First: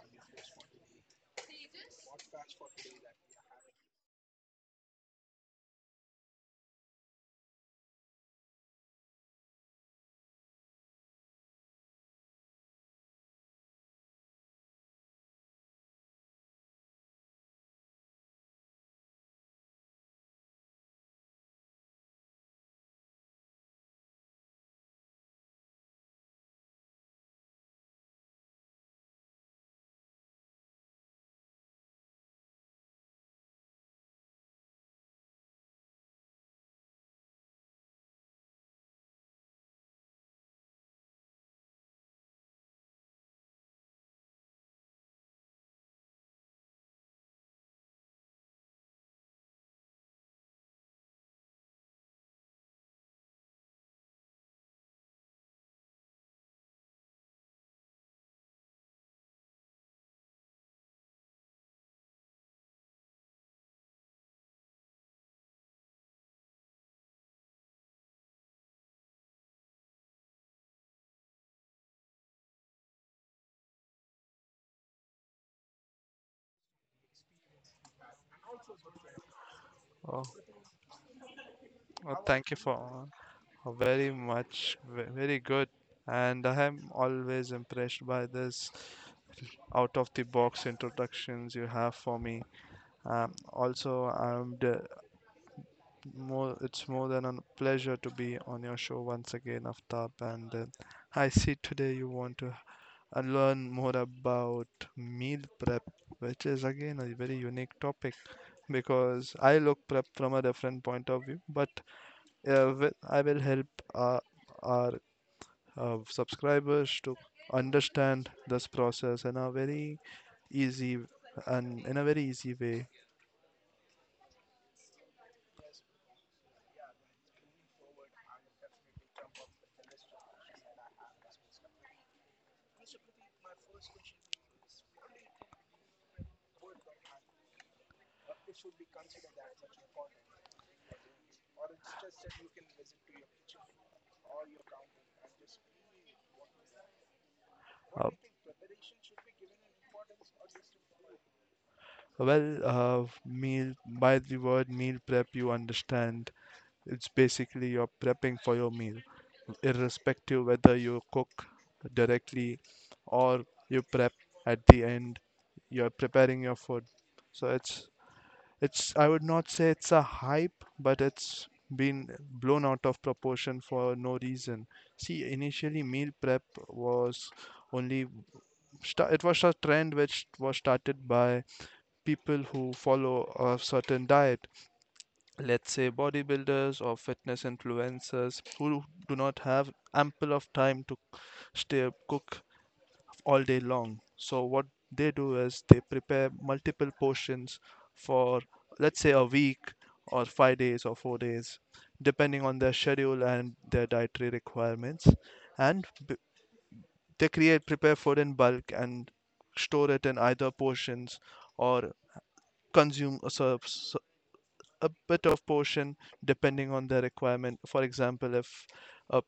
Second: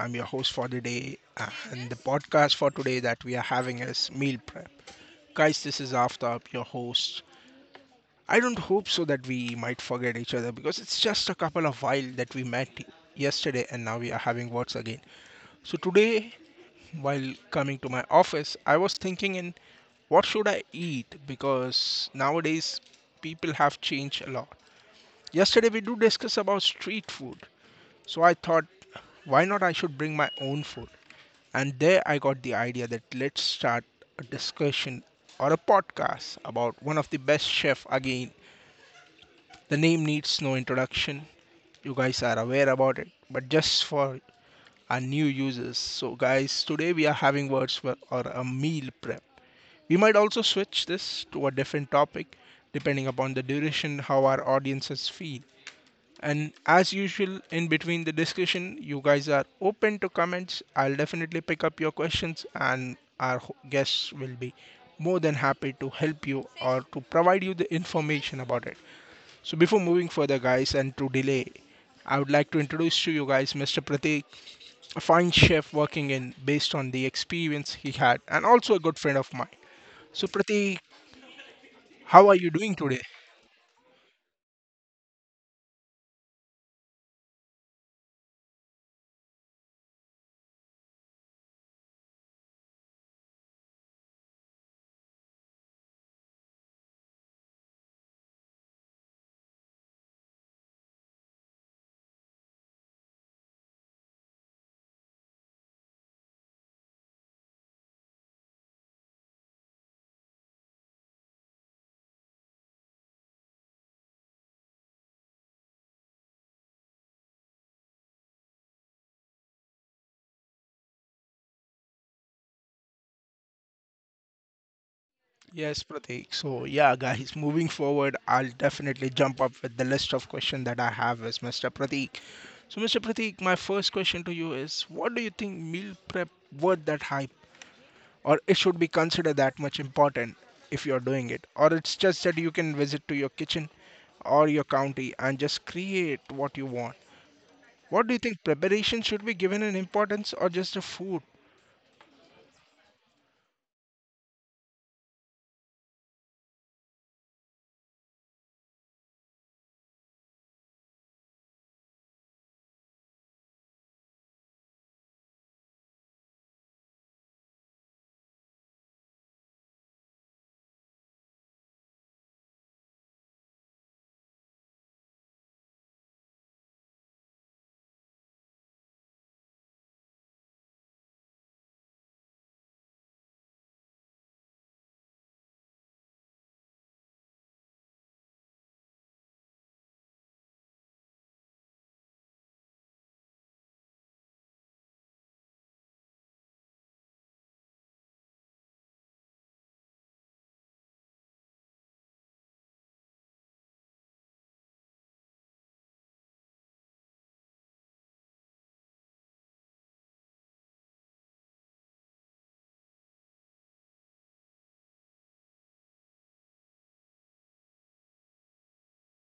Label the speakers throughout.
Speaker 1: I'm your host for the day, and the podcast for today that we are having is meal prep. Guys, this is Aftab, your host. I don't hope so that we might forget each other because it's just a couple of while that we met yesterday and now we are having words again. So today, while coming to my office, I was thinking in what should I eat because nowadays people have changed a lot. Yesterday we do discuss about street food. So I thought why not I should bring my own food? And there I got the idea that let's start a discussion or a podcast about one of the best chef again. The name needs no introduction. You guys are aware about it, but just for our new users. So guys, today we are having words for or a meal prep. We might also switch this to a different topic depending upon the duration how our audiences feel. And as usual, in between the discussion, you guys are open to comments. I'll definitely pick up your questions, and our guests will be more than happy to help you or to provide you the information about it. So, before moving further, guys, and to delay, I would like to introduce to you guys Mr. Pratik, a fine chef working in based on the experience he had, and also a good friend of mine.
Speaker 2: Oh,
Speaker 1: So, Pratik,
Speaker 2: well,
Speaker 1: how are you
Speaker 2: thank you
Speaker 1: doing
Speaker 2: for
Speaker 1: today?
Speaker 2: uh, very much, very good. And I am always impressed by this out of the box introductions you have for me. Also, I'm d more, it's more than a pleasure to be on your show once again, Aftab. And I see today you want to learn more about meal prep, which is again a very unique topic because I look prep from a different point of view, but I will help uh, our subscribers to understand this process in a very easy and in a very easy way.
Speaker 1: Yes, Pratik. So, yeah, guys, moving forward, I'll definitely jump up with the list of questions that I have as Mr. Pratik. So, Mr. Pratik, my first question to you is what do you think meal prep worth that hype or it should be considered that much important if you're doing it or it's just that you can visit to your kitchen or your county and just create what you want. What
Speaker 2: Uh,
Speaker 1: do you think preparation should be given an importance or just the food?
Speaker 2: meal by the word meal prep, you understand it's basically you're prepping for your meal, irrespective whether you cook directly or you prep at the end. You're preparing your food, so it's I would not say it's a hype, but it's been blown out of proportion for no reason. See, initially meal prep was only it was a trend which was started by people who follow a certain diet. Let's say bodybuilders or fitness influencers who do not have ample of time to stay cook all day long. So what they do is they prepare multiple portions for, let's say, a week or 5 days or 4 days depending on their schedule and their dietary requirements, and they create prepare food in bulk and store it in either portions or consume a bit of portion depending on the requirement. For example, a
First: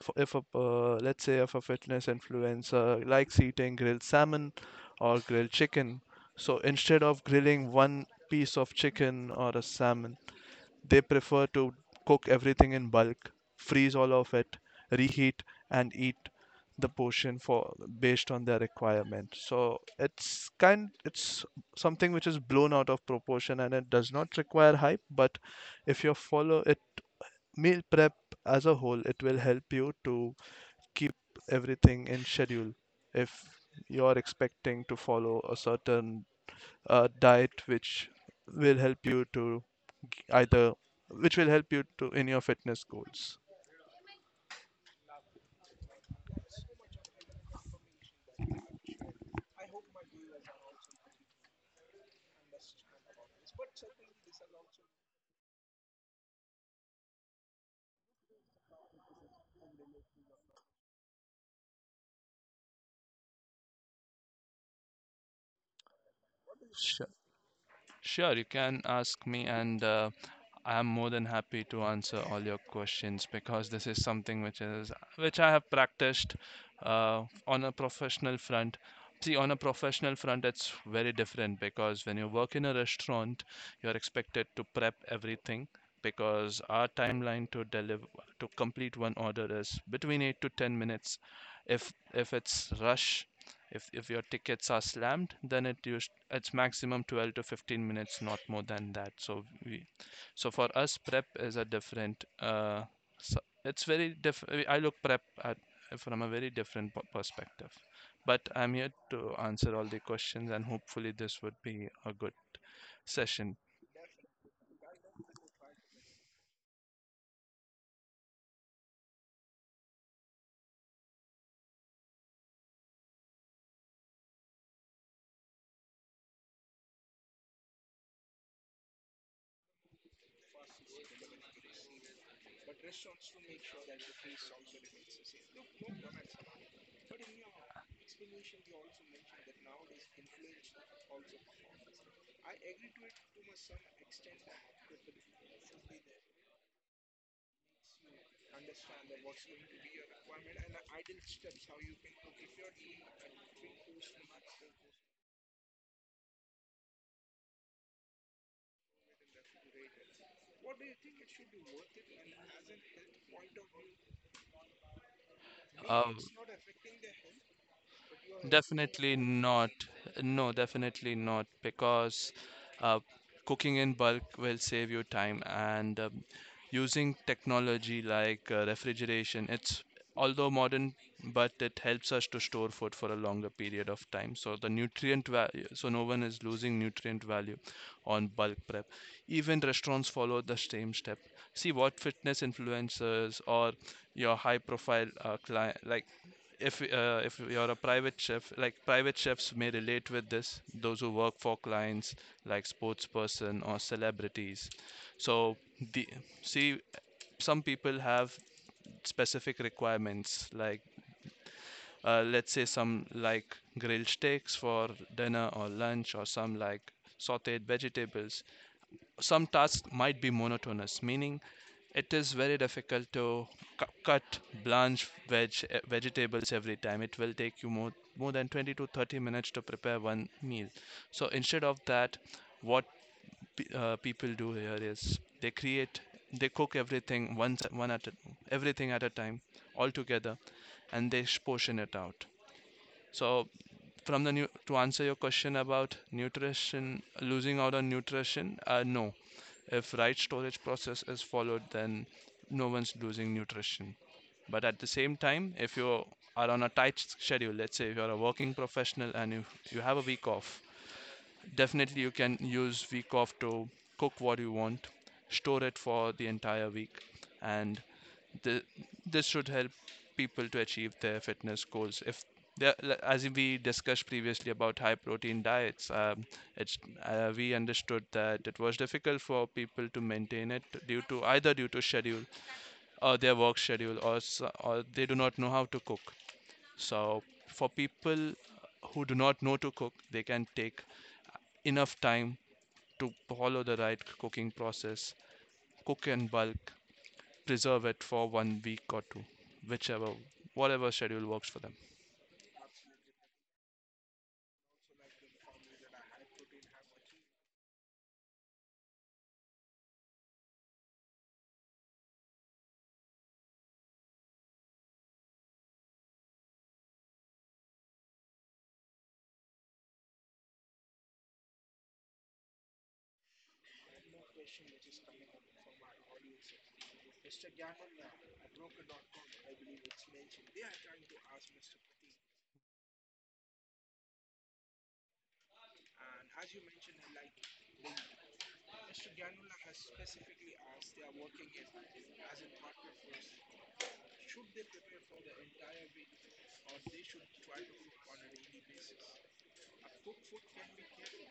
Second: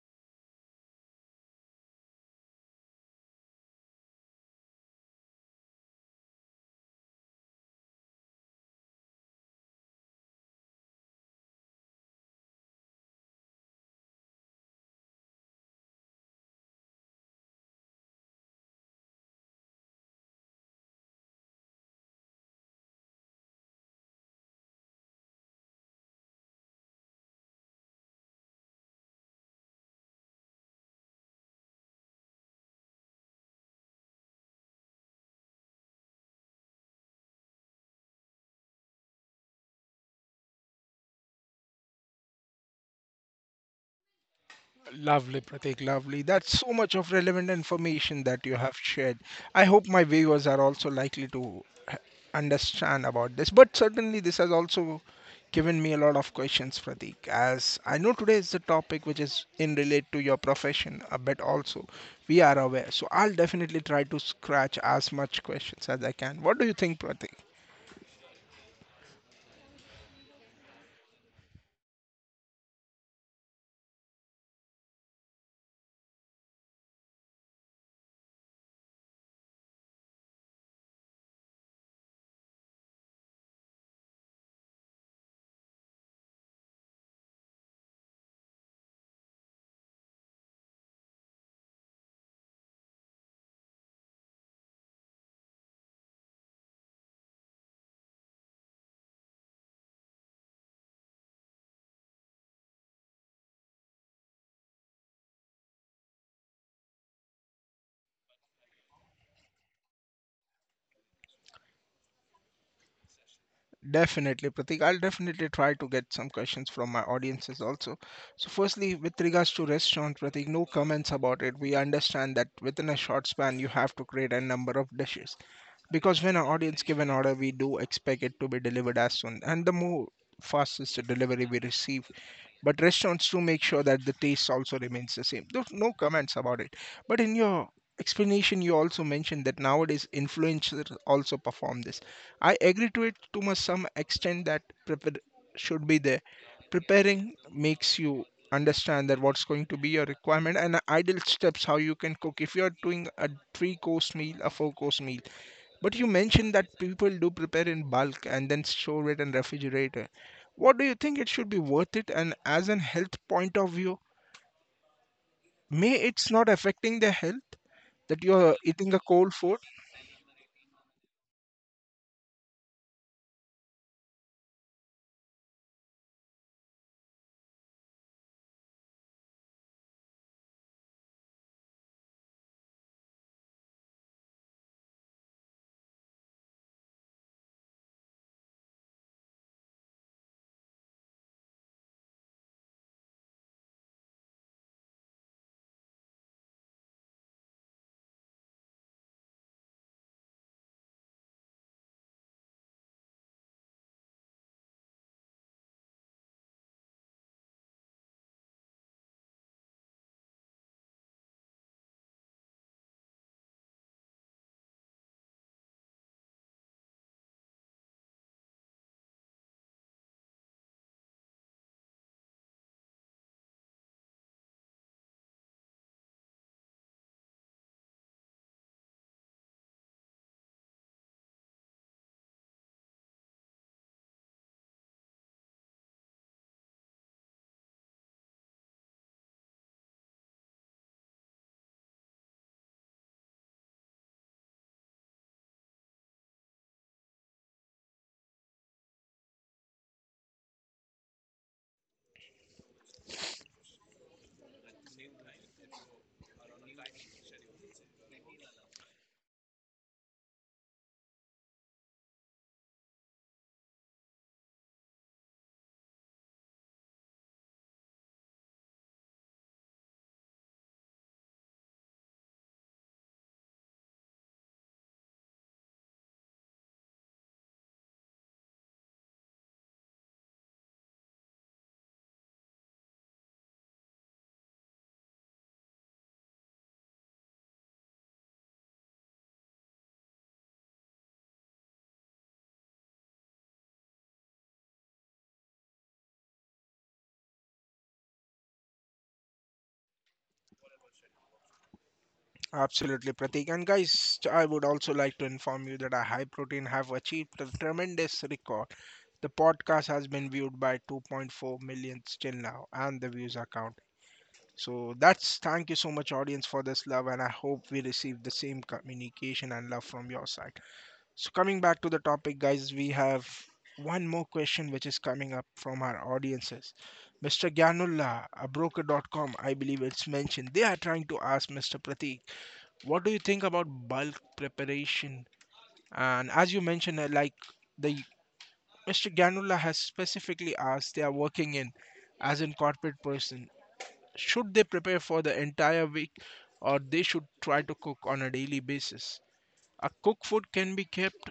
Speaker 2: if a let's say if a fitness influencer likes eating grilled salmon or grilled chicken, so instead of grilling one piece of chicken or a salmon, they prefer to cook everything in bulk, freeze all of it, reheat, and eat the portion for based on their requirement. So it's something which is blown out of proportion and it does not require hype, but if you follow it, meal prep as a whole, it will help you to keep everything in schedule if you're expecting to follow a certain diet which will help you to either which will help you to in your fitness goals.
Speaker 1: Lovely, Pratik, lovely. That's so much of relevant information that you have shared. I hope my viewers are also likely to h- understand about this. But certainly, this has also given me a lot of questions, Pratik. As I know today is the topic which is in relate to your profession a bit also. We are aware. So I'll definitely try to scratch as much questions as I can. What do you think, Pratik?
Speaker 2: Sure, you can ask me, and I am more than happy to answer all your questions because this is something which I have practiced on a professional front. See, on a professional front, it's very different because when you work in a restaurant, you're expected to prep everything because our timeline to deliver to complete one order is between 8 to 10 minutes. If it's rush, if your tickets are slammed, then it's maximum 12 to 15 minutes, not more than that. So for us, prep is a different. So it's very different. I look prep at from a very different perspective. But I'm here to answer all the questions, and hopefully this would be a good session.
Speaker 1: Definitely, Pratik. I'll definitely try to get some questions from my audiences also. So, firstly, with regards to restaurant, Pratik, no comments about it. We understand that within a short span, you have to create a number of dishes because when our audience give an order, we do expect it to be delivered as soon. And the more fastest the delivery we receive, but restaurants do make sure that the taste also remains the same. There's no comments about it. But in your explanation, you also mentioned that nowadays influencers also perform this. I agree to it to some extent that prepare should be there. Preparing makes you understand that what's going to be your requirement and ideal steps how you can cook if you're doing a three course meal a four course meal, but you mentioned that people do prepare in bulk and then store it in refrigerator. What do you think, it should be worth it? And as an health point of view, may
Speaker 2: Uh,
Speaker 1: it's not affecting their health that you're eating a
Speaker 2: Definitely
Speaker 1: cold food?
Speaker 2: not. No, definitely not, because uh, cooking in bulk will save you time, and using technology like refrigeration, it's although modern, but it helps us to store food for a longer period of time. So the nutrient value, so no one is losing nutrient value on bulk prep. Even restaurants follow the same step. See, what fitness influencers or your high profile client like, if you're a private chef, like private chefs may relate with this, those who work for clients like sports person or celebrities. So the see Some people have specific requirements, like let's say some like grilled steaks for dinner or lunch, or some like sauteed vegetables. Some tasks might be monotonous, meaning it is very difficult to cut, blanch vegetables every time. It will take you more than 20 to 30 minutes to prepare one meal. So instead of that, what people do here is they cook everything once, everything at a time, all together, and they portion it out. So, from the new to answer your question about nutrition, losing out on nutrition, no. If right storage process is followed, then no one's losing nutrition. But at the same time, if you are on a tight schedule, let's say if you're a working professional and you have a week off, definitely you can use week off to cook what you want, store it for the entire week, and Th- this should help people to achieve their fitness goals. If they, as we discussed previously about high protein diets, it's, we understood that it was difficult for people to maintain it due to either due to schedule or their work schedule, or they do not know how to cook. So for people who do not know to cook, they can take enough time to follow the right cooking process, cook in bulk, preserve it for one week or two, whichever, whatever schedule works for them.
Speaker 1: Absolutely, Pratik. And guys, I would also like to inform you that our High Protein have achieved a tremendous record. The podcast has been viewed by 2.4 million till now, and the views are counting. So that's thank you so much, audience, for this love, and I hope we receive the same communication and love from your side. So coming back to the topic, guys, we have one more question which is coming up from our audiences. Mr. Gyanullah, a broker.com. I believe it's mentioned. They are trying to ask Mr. Pratik what do you think about bulk preparation? And as you mentioned, like the Mr. Ganula has specifically asked, they are working in as in corporate person. Should they prepare for the entire week, or they should try to cook on a daily basis? A cook food can be kept,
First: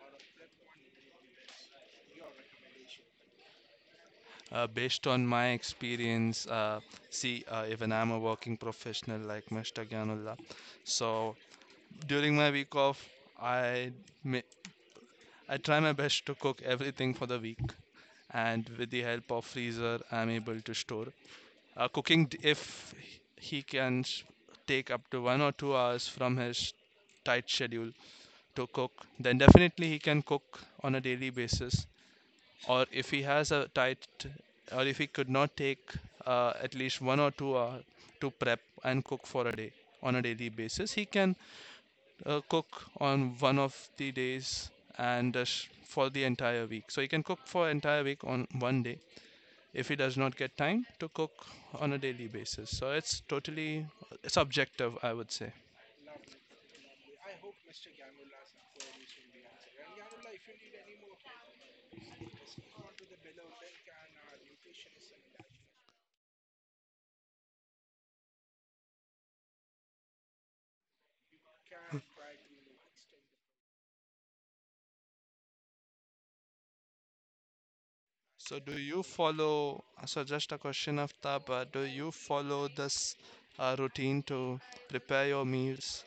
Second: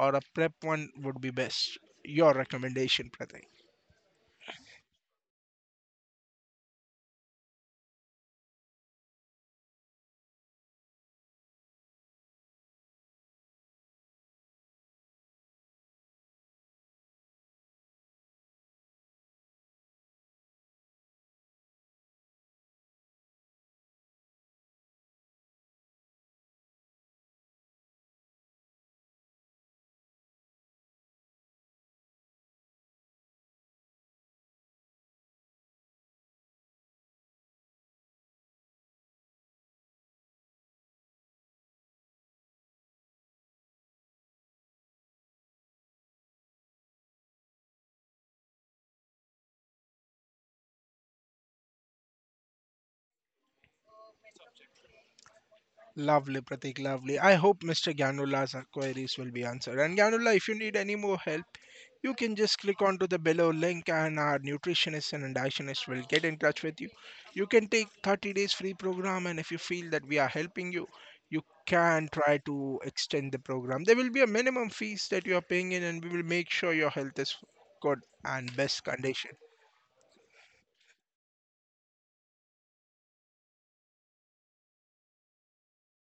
Speaker 1: or a prep one would be best. Your recommendation, Pratik.
Speaker 2: Based on my experience, even I'm a working professional like Mr. Gyanullah, so during my week off, I may, I try my best to cook everything for the week, and with the help of freezer, I'm able to store. Cooking, if he can take up to one or two hours from his tight schedule to cook, then definitely he can cook on a daily basis. Or if he has a tight, or if he could not take at least one or two hours to prep and cook for a day on a daily basis, he can cook on one of the days and for the entire week. So he can cook for entire week on one day if he does not get time to cook on a daily basis. So it's totally subjective, I would say.
Speaker 1: Lovely, Pratik, lovely. I hope Mr. Gyanula's queries will be answered. And Gyanula, if you need any more help, you can just click onto the below link and our nutritionist and dietitianist will get in touch with you. You can take 30 days free program and if you feel that we are helping you, you can try to extend the program. There will be a minimum fees that you are paying in and we will make sure your health is good and
Speaker 2: So do
Speaker 1: best
Speaker 2: you
Speaker 1: condition.
Speaker 2: follow, so just a question of Tapa, do you follow this routine to prepare your meals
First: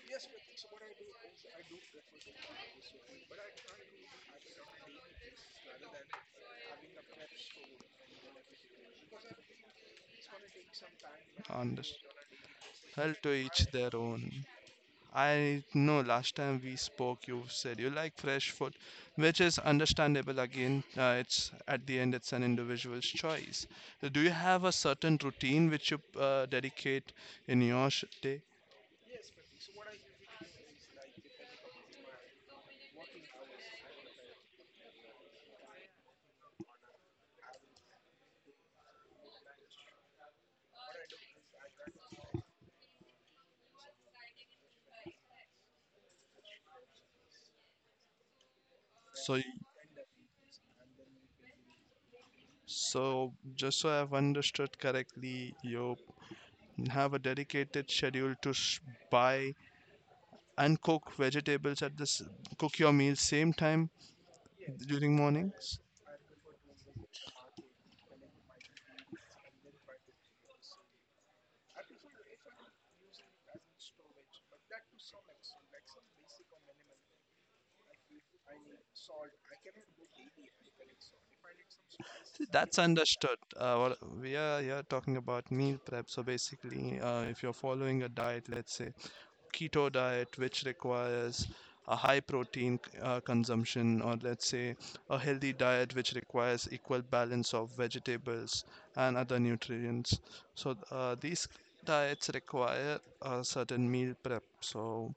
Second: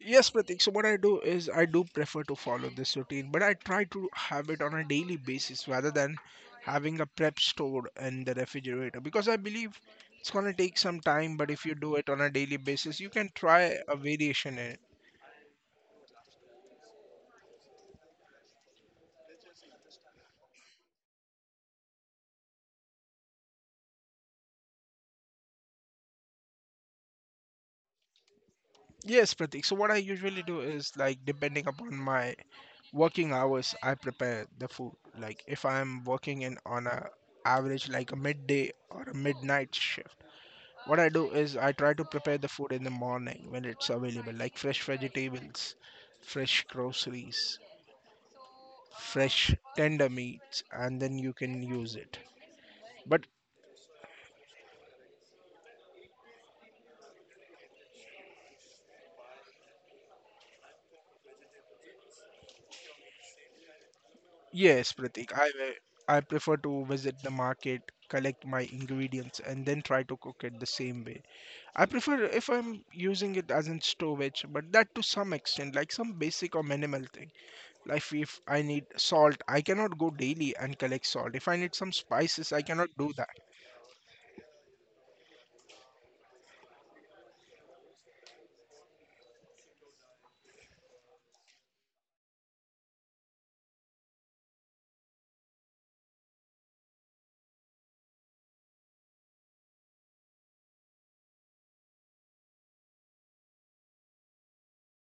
Speaker 1: Yes, Pratik. So what I do is I do prefer to follow this routine, but I try to have it on a daily basis rather than having a prep stored in the refrigerator because I believe it's gonna take some time, but if you
Speaker 2: on
Speaker 1: do
Speaker 2: this?
Speaker 1: it on a daily basis, you
Speaker 2: Well,
Speaker 1: can
Speaker 2: to each
Speaker 1: try
Speaker 2: their
Speaker 1: a
Speaker 2: own.
Speaker 1: variation in it.
Speaker 2: I know last time we spoke, you said you like fresh food, which is understandable. Again, it's at the end, it's an individual's choice. So do you have a certain routine which you dedicate in your day?
Speaker 1: Yes, Pratik. So what I usually do is like depending upon my working hours, I prepare the food. Like if I'm working in on a average like a midday or a midnight shift. What I do is I try to prepare the food in the morning when it's available, like fresh vegetables, fresh groceries,
Speaker 2: So,
Speaker 1: fresh tender meats, and then you can use it. But
Speaker 2: just so I've understood correctly, you have a dedicated schedule to buy and cook vegetables at this cook your meals same time
Speaker 1: yes,
Speaker 2: during
Speaker 1: Pratik, I
Speaker 2: mornings?
Speaker 1: I prefer to visit the market, collect my ingredients, and then try to cook it the same way. I prefer if I'm using it as in storage, but that to some extent, like some basic or minimal thing. Like if I need salt, I cannot go daily and collect salt. If I need some
Speaker 2: See,
Speaker 1: spices, I
Speaker 2: that's
Speaker 1: cannot do that.
Speaker 2: understood. What we are here talking about meal prep, so basically, if you're following a diet, let's say keto diet, which requires a high protein consumption, or let's say a healthy diet, which requires equal balance of vegetables and other nutrients. So these diets require a certain meal prep. So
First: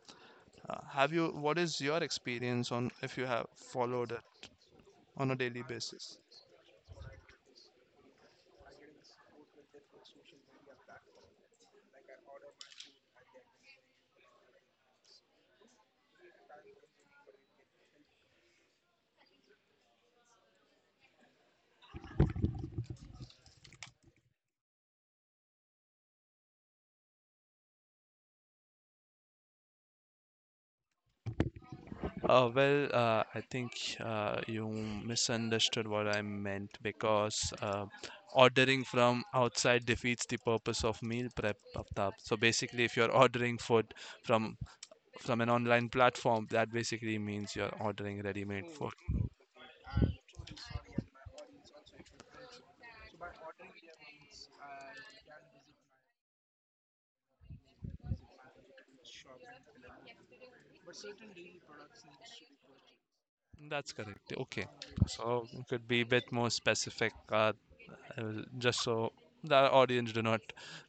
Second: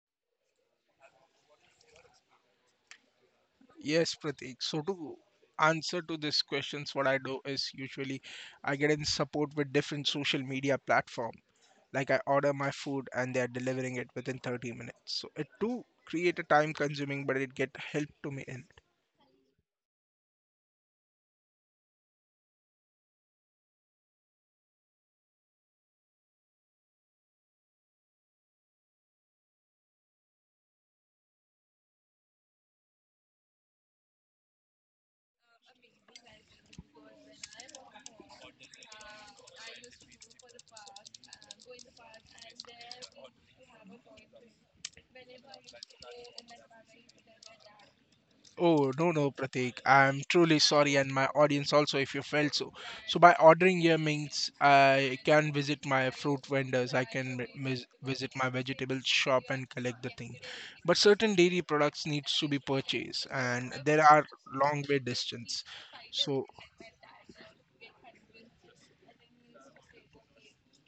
Speaker 2: have you? What is your experience on if you have followed
Speaker 1: Yes,
Speaker 2: it
Speaker 1: Pratik. So to
Speaker 2: on a daily
Speaker 1: answer to
Speaker 2: basis?
Speaker 1: this questions, what I do is usually I get in support with different social media platform. Like I order my food and they are delivering it within 30 minutes. So it do create a time consuming, but it get help to me in.
Speaker 2: I think you misunderstood what I meant because ordering from outside defeats the purpose of meal prep, Aftab. So basically, if you're ordering food from from an online platform, that basically means you're ordering ready-made
Speaker 1: Oh,
Speaker 2: food.
Speaker 1: no, no, Pratik. I'm truly sorry, and my audience also, if you felt so. So, by ordering here means I can visit my fruit vendors, I can visit my vegetable shop and collect the thing. But certain dairy products needs to be purchased, and
Speaker 2: That's
Speaker 1: there are
Speaker 2: correct. Okay.
Speaker 1: long way
Speaker 2: So
Speaker 1: distance.
Speaker 2: it could be a bit
Speaker 1: So,
Speaker 2: more specific, uh, just so the audience do not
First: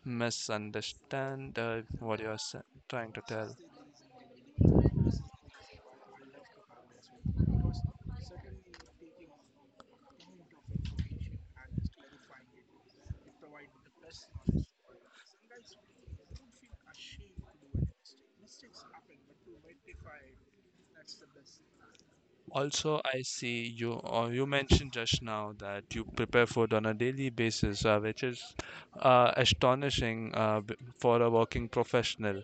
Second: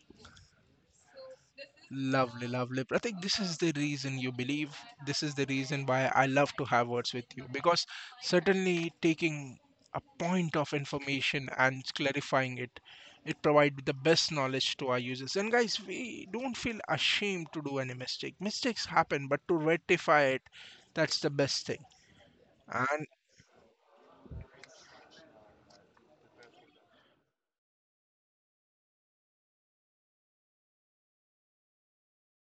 Speaker 2: misunderstand what you're
Speaker 1: lovely, lovely. But I
Speaker 2: trying
Speaker 1: think
Speaker 2: to
Speaker 1: this
Speaker 2: tell.
Speaker 1: is the reason you believe. This is the reason why I love to have words with you because certainly taking a point of information and clarifying it, it provides the best knowledge to our users. And guys, we don't feel ashamed to do any mistake. Mistakes happen, but to rectify it, that's the best thing.
Speaker 2: Also, I see you mentioned just now that you prepare food on a daily basis, which is astonishing for a working professional.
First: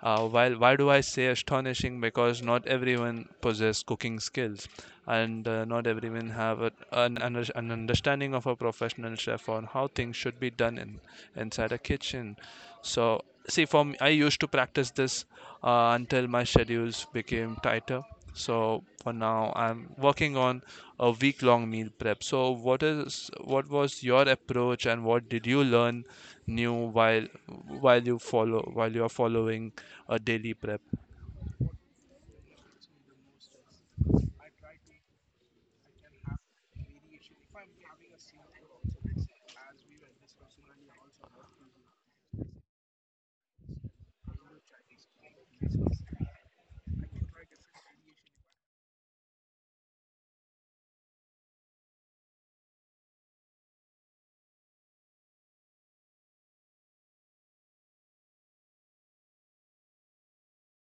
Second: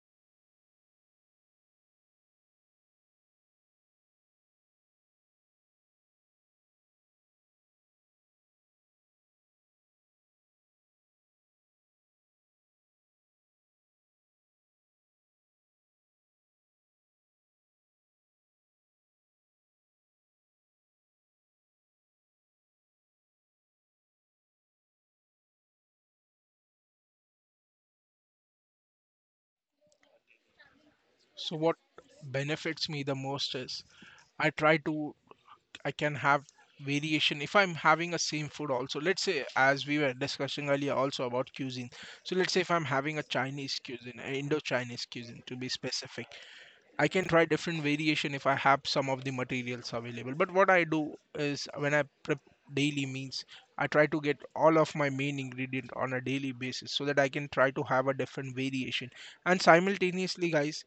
Speaker 2: While Why do I say astonishing? Because not everyone possess cooking skills, and not everyone have a, an understanding of a professional chef on how things should be done inside a kitchen. So see, for me, I used to practice this until my schedules became tighter. So for now I'm working on a week long meal prep. So what was your approach, and what did you learn new while while you are following a daily prep?
Speaker 1: So what benefits me the most is I try to I can have variation if I'm having a same food also. Let's say as we were discussing earlier also about cuisine. So let's say if I'm having a Chinese cuisine, an Indo-Chinese cuisine to be specific. I can try different variation if I have some of the materials available. But what I do is when I prep daily meals, I try to get all of my main ingredient on a daily basis so that I can try to have a different variation. And simultaneously, guys,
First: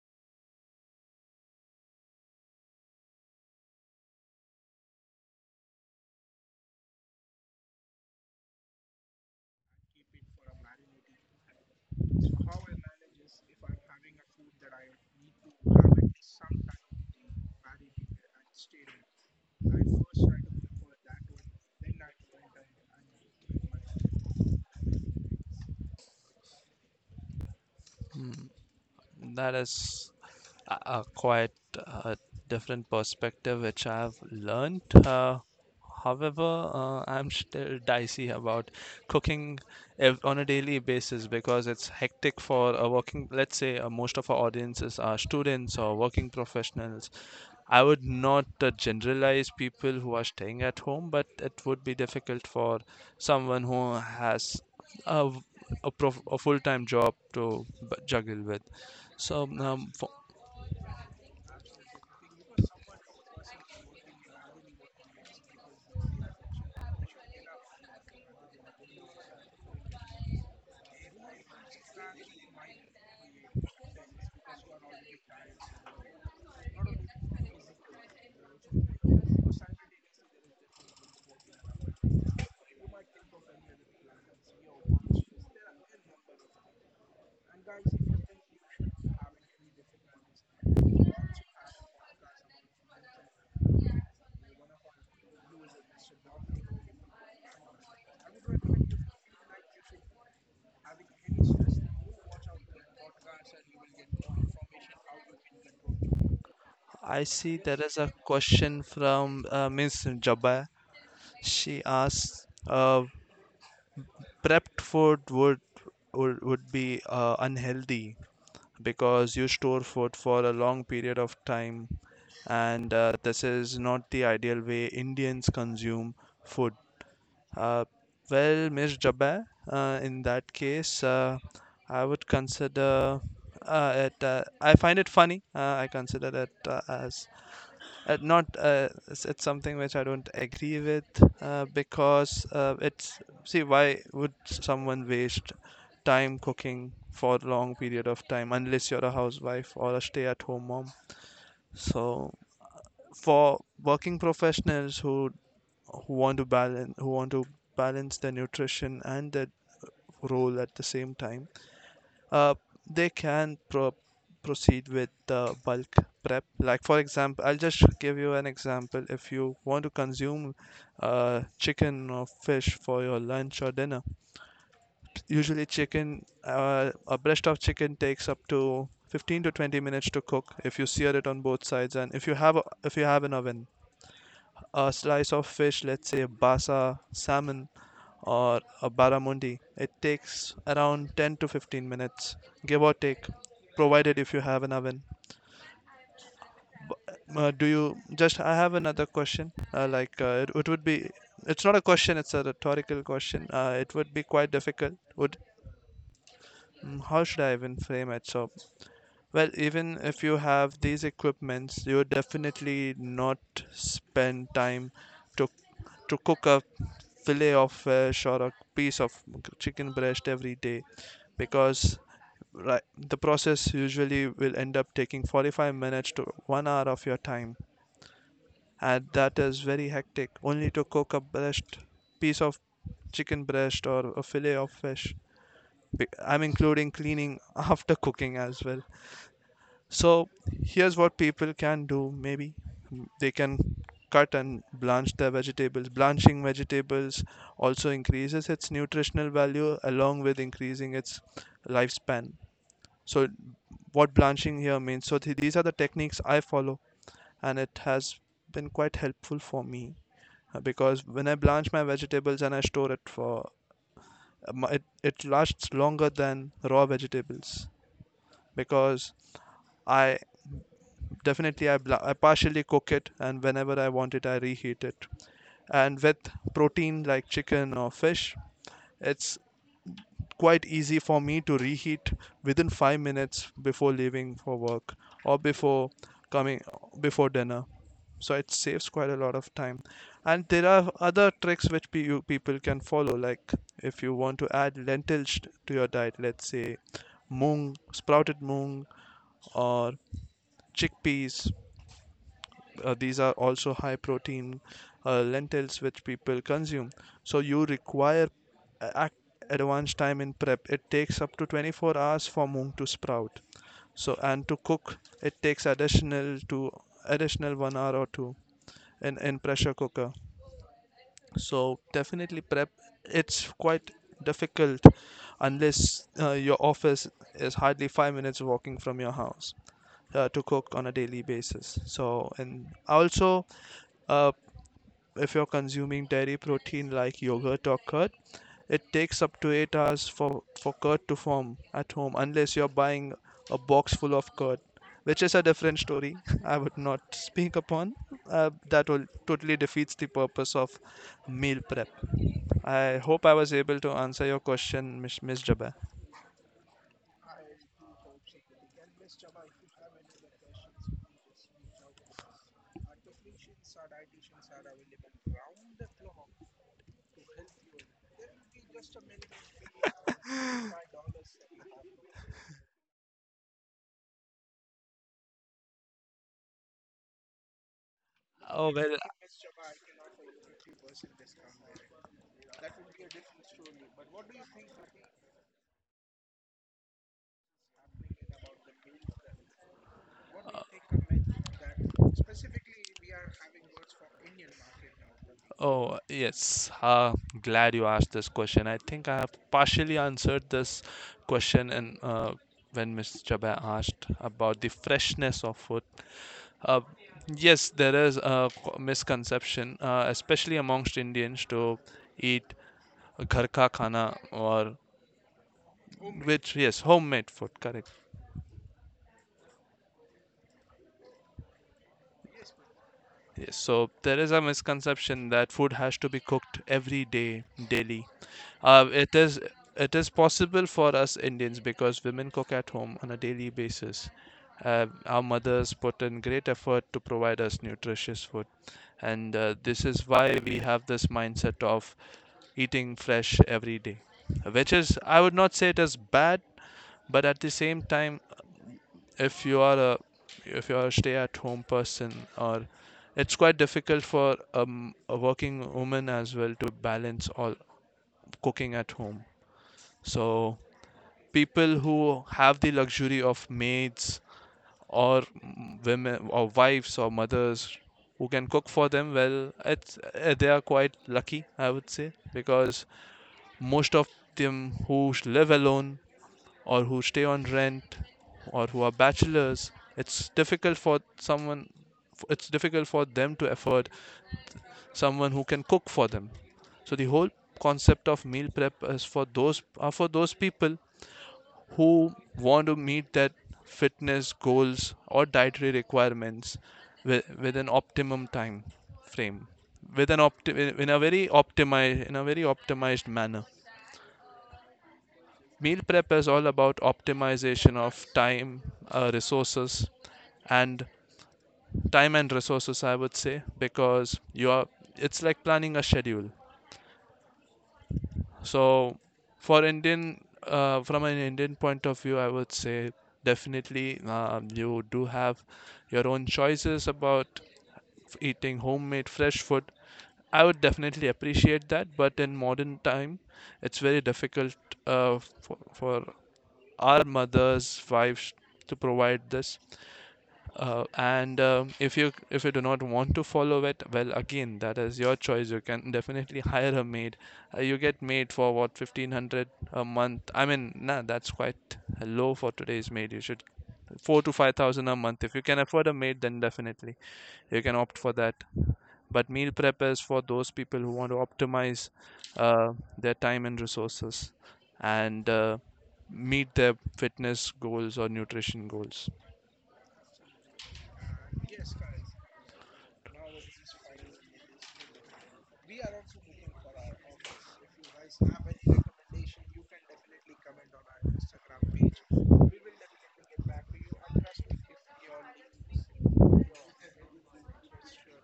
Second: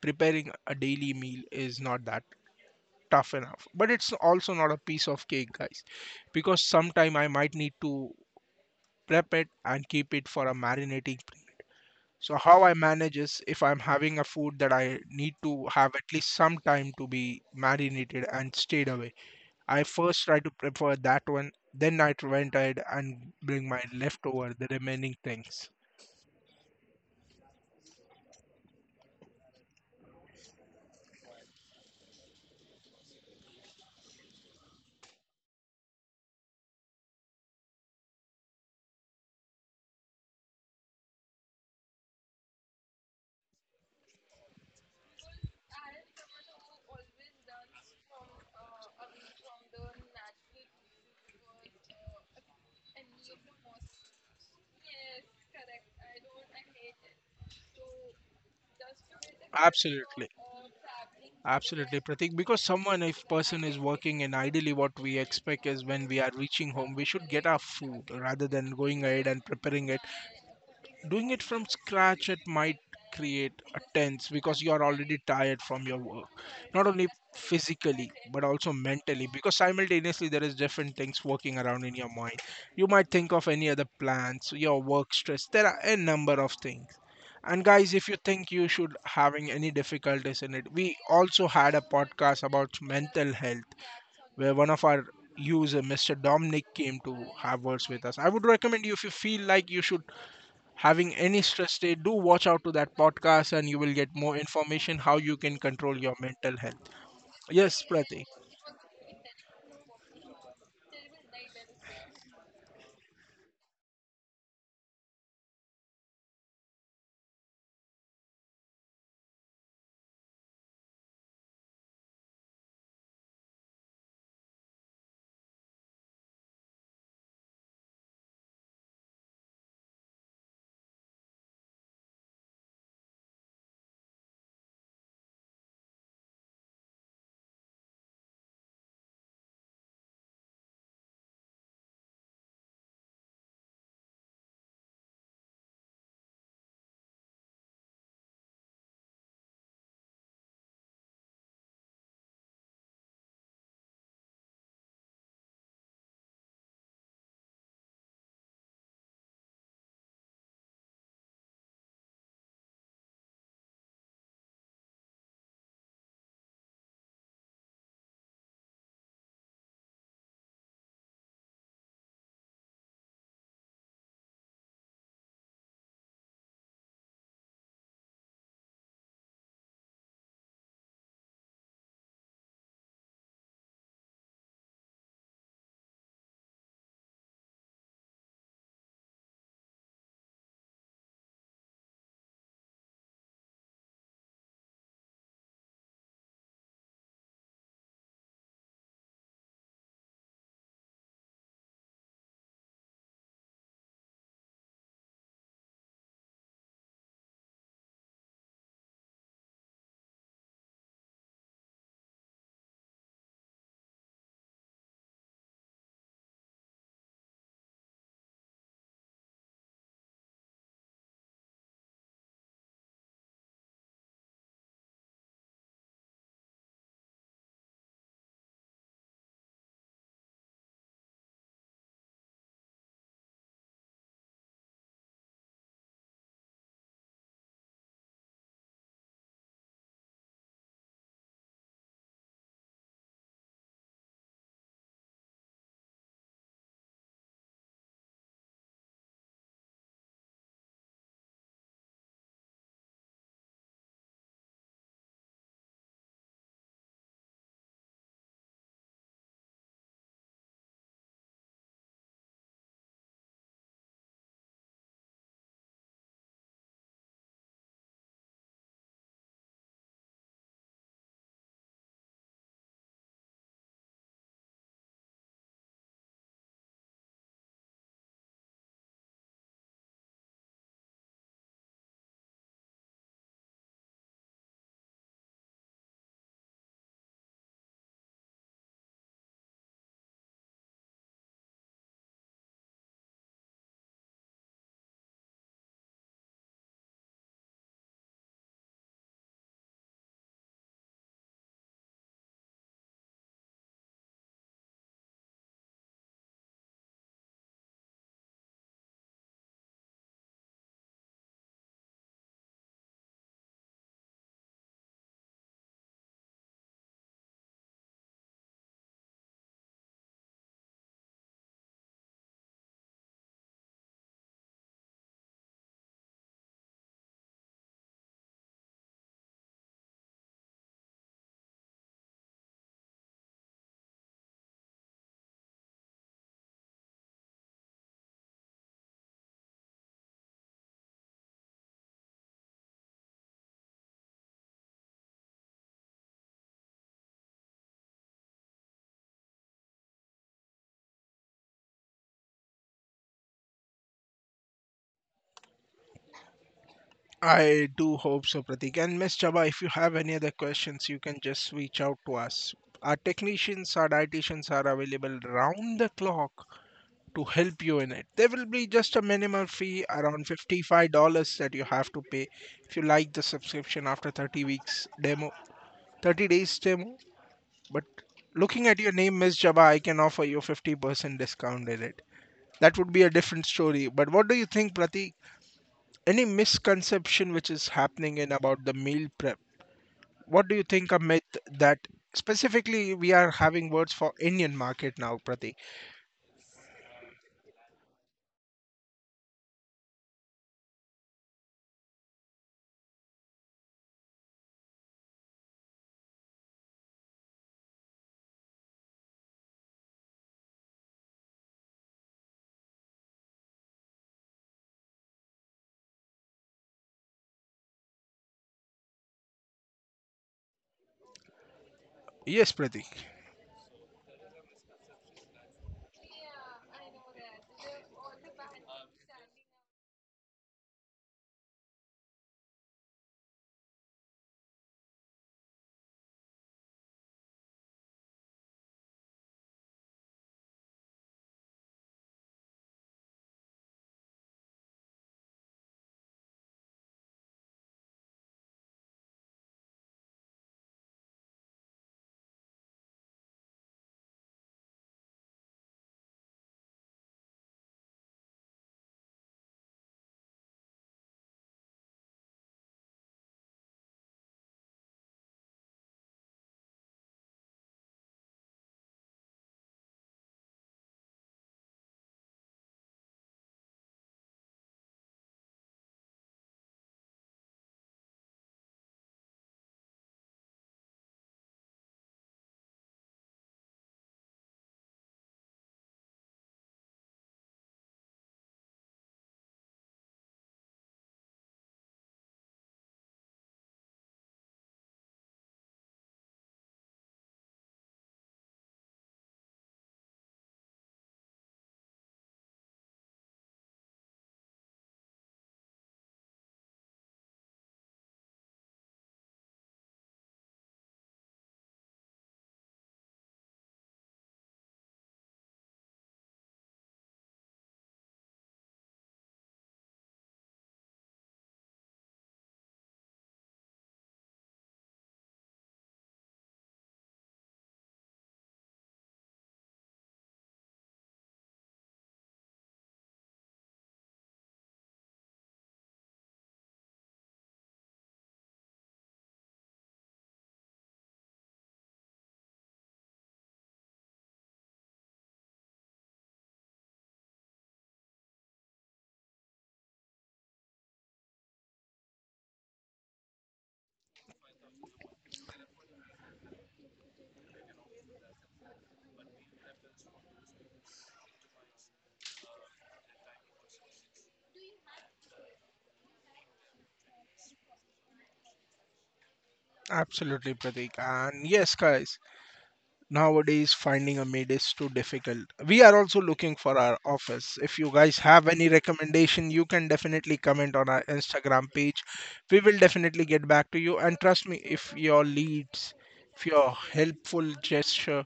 Speaker 1: preparing a daily meal is not that tough enough, but it's also not a piece of cake, guys, because sometime I might need to prep it and keep it for a marinating. So how I manage is if I'm having a food that I need to have at least some time to be marinated and stayed away, I first try to prepare that one, then I try ahead and bring my leftover, the remaining things.
Speaker 2: That is a, quite uh different perspective which I've learned. Uh, However, I'm still dicey about cooking on a daily basis because it's hectic for a working. Let's say most of our audiences are students or working professionals. I would not generalize people who are staying at home, but it would be difficult for someone who has a, v- a, prof- a full-time job to juggle with. So, f
Speaker 1: Absolutely. Absolutely, Pratik. Because someone, if person is working, and ideally what we expect is when we are reaching home, we should get our food rather than going ahead and preparing it. Doing it from scratch, it might create a tense because you are already tired from your work, not only physically but also mentally. Because simultaneously, there is different things working around in your mind. You might think of any other plans, your work stress. There are a number of things and guys, if you think you should having any difficulties in it, we also had a podcast about mental health where one of our user, Mr. Dominic, came to have words with us. I would recommend you if you feel like you should having any stress state, do watch out to that podcast and you will get more information how you can control your mental health.
Speaker 2: I see there
Speaker 1: Yes,
Speaker 2: is a
Speaker 1: Pratik.
Speaker 2: question from Miss Jabba. She asks, prepped food would would be unhealthy because you store food for a long period of time, and this is not the ideal way Indians consume food. Uh, Miss Jabba, in that case, I would consider it. I find it funny. I consider it as not it's something which I don't agree with because it's see, why would someone waste time cooking for a long period of time unless you're a housewife or a stay at home mom? So for working professionals who want to balance their nutrition and their role at the same time, uh, they can proceed with the bulk prep. Like, for example, I'll just give you an example. If you want to consume chicken or fish for your lunch or dinner, usually chicken, a breast of chicken takes up to 15 to 20 minutes to cook if you sear it on both sides and if you have an oven. A slice of fish, let's say basa, salmon, or a barramundi, it takes around 10 to 15 minutes, give or take, provided if you have an oven. Do you just? I have another question. Like, it would be, it's not a question; it's a rhetorical question. It would be quite difficult. How should I even frame it? So well, even if you have these equipments, you definitely not spend time to to cook a fillet of fish or a piece of chicken breast every day, because right, the process usually will end up taking 45 minutes to 1 hour of your time, and that is very hectic, only to cook a breast piece of chicken breast or a fillet of fish. I'm including cleaning after cooking as well. So here's what people can do. Maybe they can cut and blanch their vegetables. Blanching vegetables also increases its nutritional value along with increasing its lifespan. So what blanching here means. So these are the techniques I follow, and it has been quite helpful for me, because when I blanch my vegetables and I store it for it, lasts longer than raw vegetables, because I definitely I partially cook it, and whenever I want it I reheat it. And with protein like chicken or fish, it's quite easy for me to reheat within 5 minutes before leaving for work, or before coming, before dinner. So it saves quite a lot of time. And there are other tricks which you people can follow, like if you want to add lentils to your diet, let's say moong, sprouted moong, or chickpeas, these are also high protein lentils which people consume. So you require ac advanced time in prep. It takes up to 24 hours for mung to sprout, so, and to cook it takes additional 1 hour or 2 in pressure cooker. So definitely prep, it's quite difficult unless your office is hardly 5 minutes walking from your house, to cook on a daily basis. So, and also, uh, if you're consuming dairy protein like yogurt or curd, it takes up to 8 hours for curd to form at home, unless you're buying a box full of curd, which is a different story. I would not speak upon. That will totally defeats the purpose of meal prep. I hope I was able to answer your question, Miss Jabba.
Speaker 1: I do hope so, Pratik. And Miss Chaba, if you have any other questions, you can just reach out to us. Our technicians, our dietitians are available round the clock to help you in it. There will be just a minimal fee around $55 that you have to pay if you like the subscription after 30 weeks demo, 30 days demo. But looking
Speaker 2: Oh,
Speaker 1: at your
Speaker 2: well.
Speaker 1: name, Miss Java, I can offer you 50% discount in it. That would be a different story. But what do you think, Pratik? Any misconception which is happening in about the meal prep? What do you think a myth that specifically we are having words for Indian market now, Pratik?
Speaker 2: Oh, yes. Glad you asked this question. I think I have partially answered this question, and when Miss Chabai asked about the freshness of food. Uh, yes, there is a misconception, especially amongst Indians, to eat ghar ka khana, or, which, yes, homemade food, correct.
Speaker 1: Yes, Pratik.
Speaker 2: Yes, so there is a misconception that food has to be cooked every day, daily. It is, it is possible for us Indians because women cook at home on a daily basis. Our mothers put in great effort to provide us nutritious food, and this is why we have this mindset of eating fresh every day, which is, I would not say it is bad, but at the same time, if you are a if you are a stay at home person, or it's quite difficult for a working woman as well, to balance all cooking at home. So people who have the luxury of maids, or women or wives or mothers who can cook for them, well, it's they are quite lucky, I would say, because most of them who live alone, or who stay on rent, or who are bachelors, it's difficult for someone it's difficult for them to afford someone who can cook for them. So the whole concept of meal prep is for those people who want to meet that fitness goals or dietary requirements with an optimum time frame, with an opti- in a very optimized in a very optimized manner. Meal prep is all about optimization of time, resources, and time and resources, I would say, because you are, it's like planning a schedule. So for indian, from an indian point of view, I would say, definitely you do have your own choices about eating homemade fresh food. I would definitely appreciate that, but in modern time, it's very difficult, for our mothers, wives, to provide this. And if you do not want to follow it, well, again, that is your choice. You can definitely hire a maid. You get maid for what, 1500 a month? I mean, nah, that's quite low for today's maid. You should four to five thousand a month. If you can afford a maid, then definitely you can opt for that. But meal prep is for those people who want to optimize their time and resources, and meet their fitness goals or nutrition goals.
Speaker 1: Absolutely, Pratik. And yes, guys, nowadays, finding a maid is too difficult. We are also looking for our office. If you guys have any recommendation, you can definitely comment on our Instagram page. We will definitely get back to you. And trust me, if your leads, if your helpful gesture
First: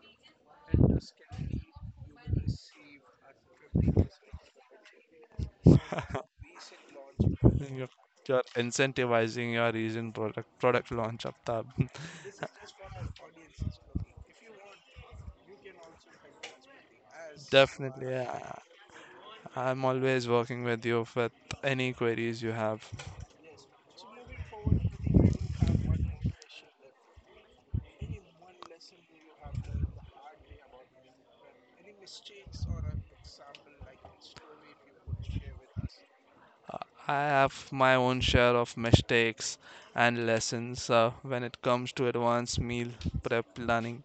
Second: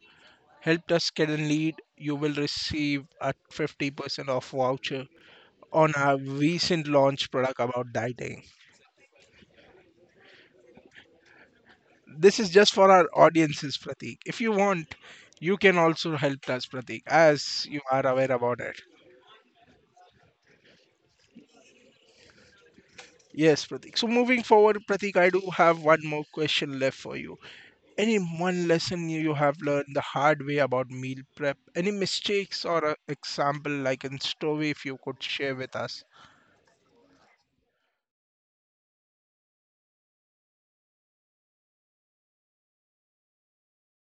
Speaker 1: helped us get a lead, you will receive a 50% off voucher on our recent launch product
Speaker 2: You're,
Speaker 1: about
Speaker 2: you're
Speaker 1: dieting.
Speaker 2: incentivizing your recent product launch, Aftab.
Speaker 1: This is just for our audiences, Pratik. If you want, you can also help us, Pratik, as you are
Speaker 2: Definitely,
Speaker 1: aware
Speaker 2: yeah.
Speaker 1: about it.
Speaker 2: I'm always working with you, with any queries you have.
Speaker 1: Yes, Pratik. So moving forward, Pratik, I do have one more question left for you. Any one lesson you have learned the hard way about meal prep? Any mistakes or a example like in story if you could share with us?
Speaker 2: Uh, I have my own share of mistakes and lessons when it comes to advanced meal prep planning.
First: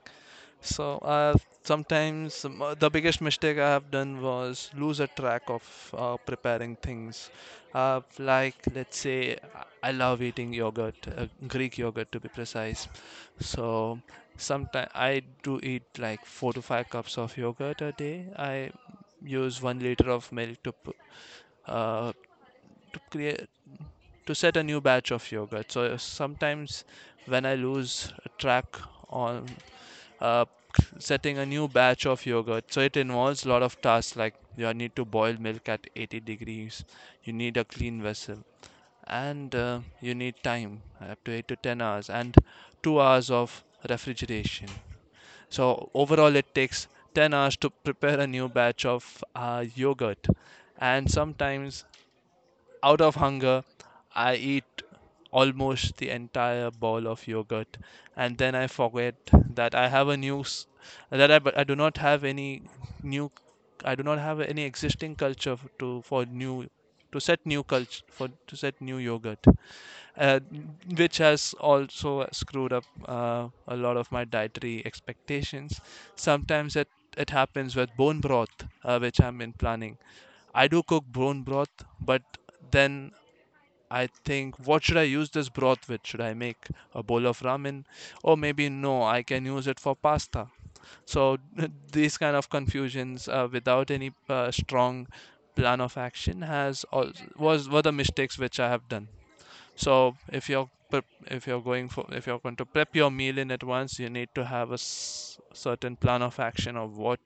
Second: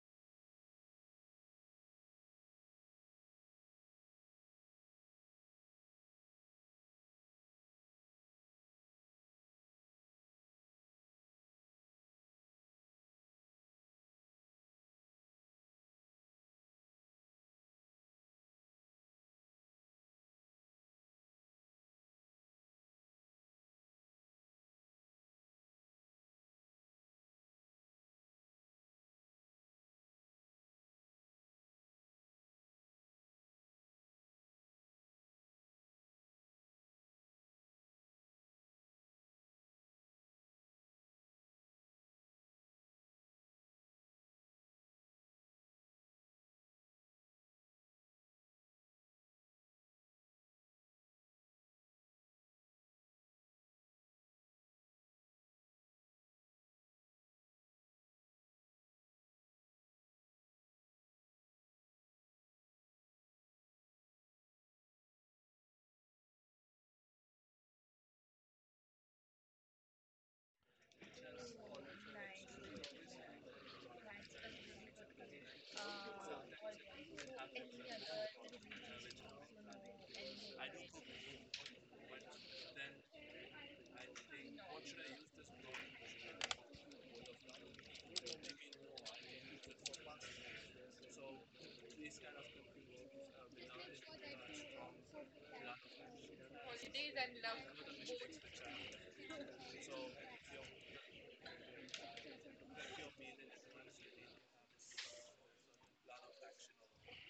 Speaker 2: So sometimes the biggest mistake I have done was lose a track of preparing things. Like, let's say I love eating yogurt, Greek yogurt to be precise. So sometimes I do eat like four to five cups of yogurt a day. I use 1 liter of milk to p- uh, to create to set a new batch of yogurt. So sometimes when I lose track on uh, setting a new batch of yogurt. So it involves a lot of tasks, like you need to boil milk at 80 degrees, you need a clean vessel, and you need time up to 8 to 10 hours, and 2 hours of refrigeration. So overall, it takes 10 hours to prepare a new batch of yogurt, and sometimes out of hunger, I eat almost the entire bowl of yogurt, and then I forget that I have a new s- that I, but I do not have any new, I do not have any existing culture f- to for new to set new culture, for to set new yogurt, uh, which has also screwed up a lot of my dietary expectations. Sometimes it it happens with bone broth, which I'm in planning. I do cook bone broth, but then I think, what should I use this broth with? Should I make a bowl of ramen? Or maybe no, I can use it for pasta. So these kind of confusions without any strong plan of action has al- was were the mistakes which I have done. So if you're prep- if you're going for if you're going to prep your meal in advance, you need to have a certain plan of action of what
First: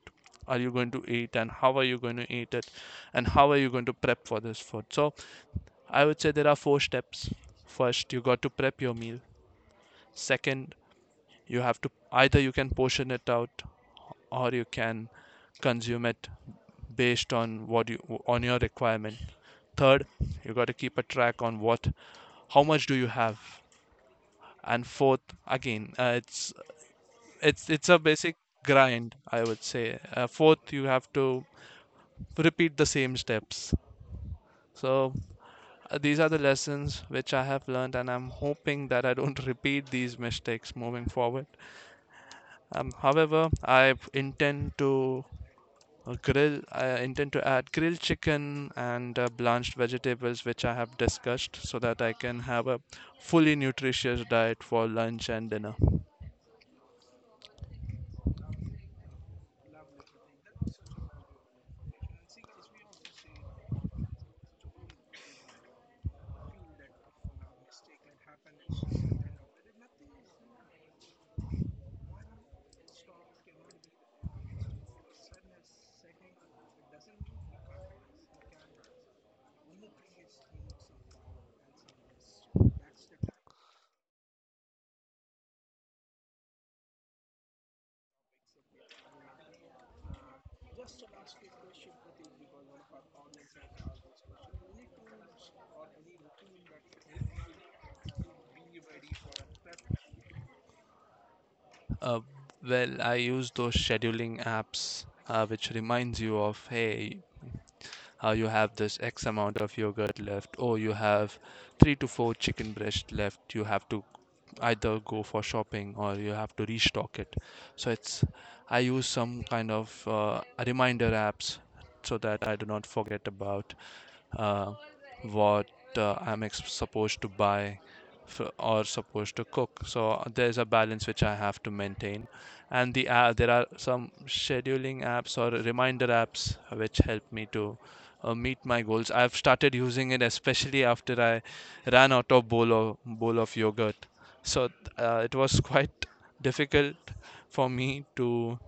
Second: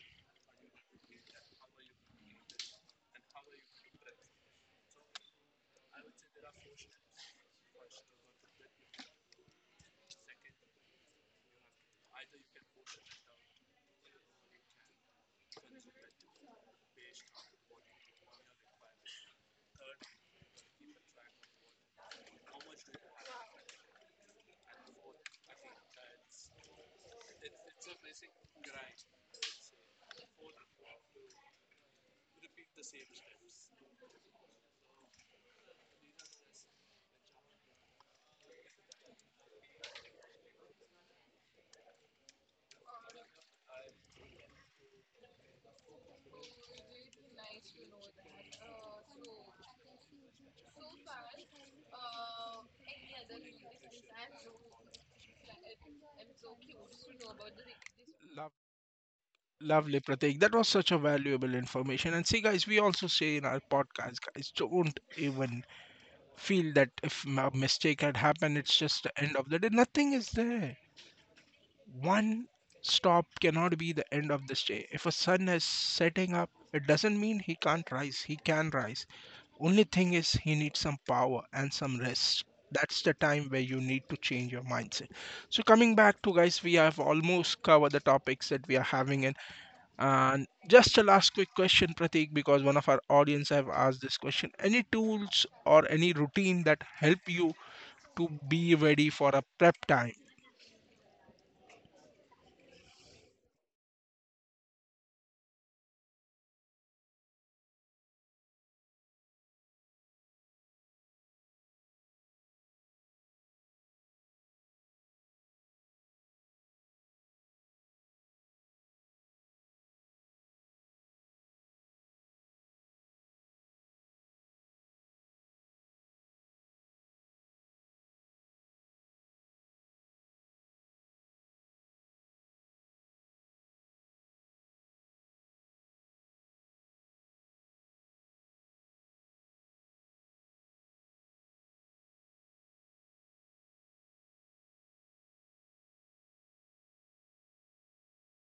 Speaker 2: are you going to eat, and how are you going to eat it, and how are you going to prep for this food. So I would say there are four steps. First, you got to prep your meal. Second, you have to, either you can portion it out, or you can consume it based on what you on your requirement. Third, you got to keep a track on what how much do you have. And fourth, again, it's it's a basic grind, I would say. Fourth, you have to repeat the same steps. So, these are the lessons which I have learned, and I'm hoping that I don't repeat these mistakes moving forward. However, I intend to I intend to add grilled chicken and blanched vegetables, which I have discussed, so that I can have a fully nutritious diet for lunch and dinner.
Speaker 1: Lov- Lovely, Pratik. That was such a valuable information. And see, guys, we also say in our podcast, guys, don't even feel that if a mistake had happened, it's just the end of the day. Nothing is there. One stop cannot be the end of this day. If a sun is setting up, it doesn't mean he can't rise. He can rise. Only thing is, he needs some power and some rest. That's the time where you need to change your mindset. So, coming back to guys, we have almost covered the topics that we are having in. And just a last quick question, Pratik, because one of our audience have asked this question. Any tools or any routine that help you to be ready for a prep time?
Speaker 2: Uh, well, I use those scheduling apps which reminds you of, hey, you have this X amount of yogurt left, or you have three to four chicken breast left. You have to either go for shopping, or you have to restock it. So it's, I use some kind of reminder apps, so that I do not forget about uh, what I'm supposed to buy or supposed to cook. So there's a balance which I have to maintain, and there are some scheduling apps or reminder apps which help me to meet my goals. I've started using it especially after I ran out of bowl of yogurt. So it was quite difficult for me to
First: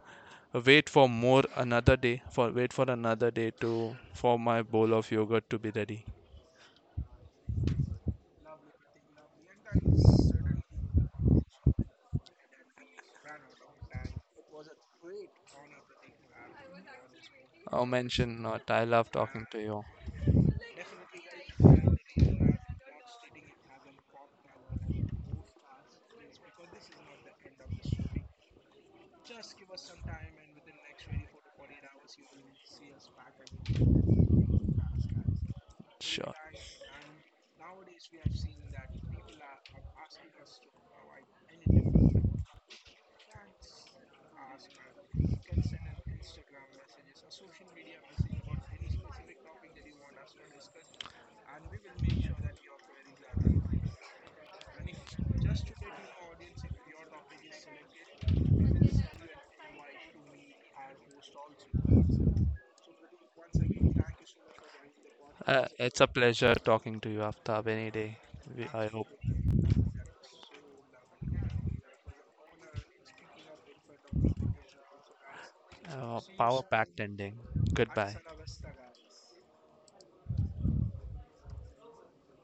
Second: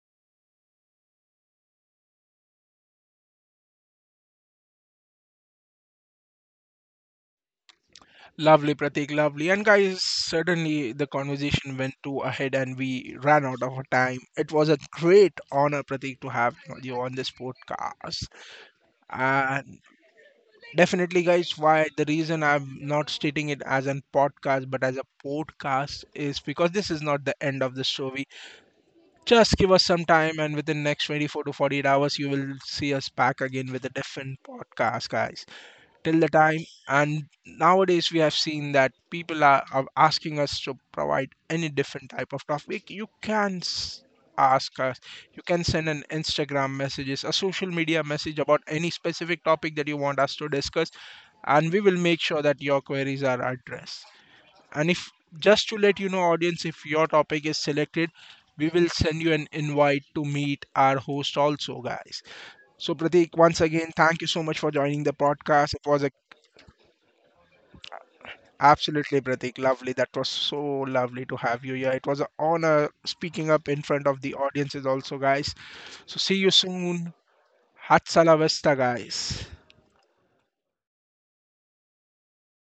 Speaker 2: wait for another day to for my bowl of yogurt to be ready.
Speaker 1: Lovely, Pratik, lovely. And guys, suddenly the conversation went too ahead and we ran out of our time. It was a great honor, Pratik, to have you on this
Speaker 2: Oh,
Speaker 1: podcast.
Speaker 2: mention not. I love talking to
Speaker 1: And
Speaker 2: you.
Speaker 1: definitely, guys, why the reason I'm not stating it as a podcast but as a podcast is because this is not the end of the show. We just give us some time, and within next 24 to 48 hours, you will see us back again with a different podcast, guys. Till the
Speaker 2: Sure.
Speaker 1: time, and nowadays we have seen that people are, asking us to provide any different type of topic. You can ask us. You can send an Instagram messages, a social media message about any specific topic that you want us to discuss, and we will make sure that your queries are addressed. And if just to let you know, audience, if your topic is selected, we will send you an invite to meet our host also, guys. So Pratik, once again, thank you so much for joining the podcast. It was
Speaker 2: It's a
Speaker 1: a
Speaker 2: pleasure talking to you, Aftab, any day. We, I hope.
Speaker 1: absolutely Pratik, lovely. That was so lovely to have you here. It was an honor speaking up in front of the audiences also, guys. So see you
Speaker 2: Power packed
Speaker 1: soon.
Speaker 2: ending. Goodbye.
Speaker 1: Hatsala Vesta, guys.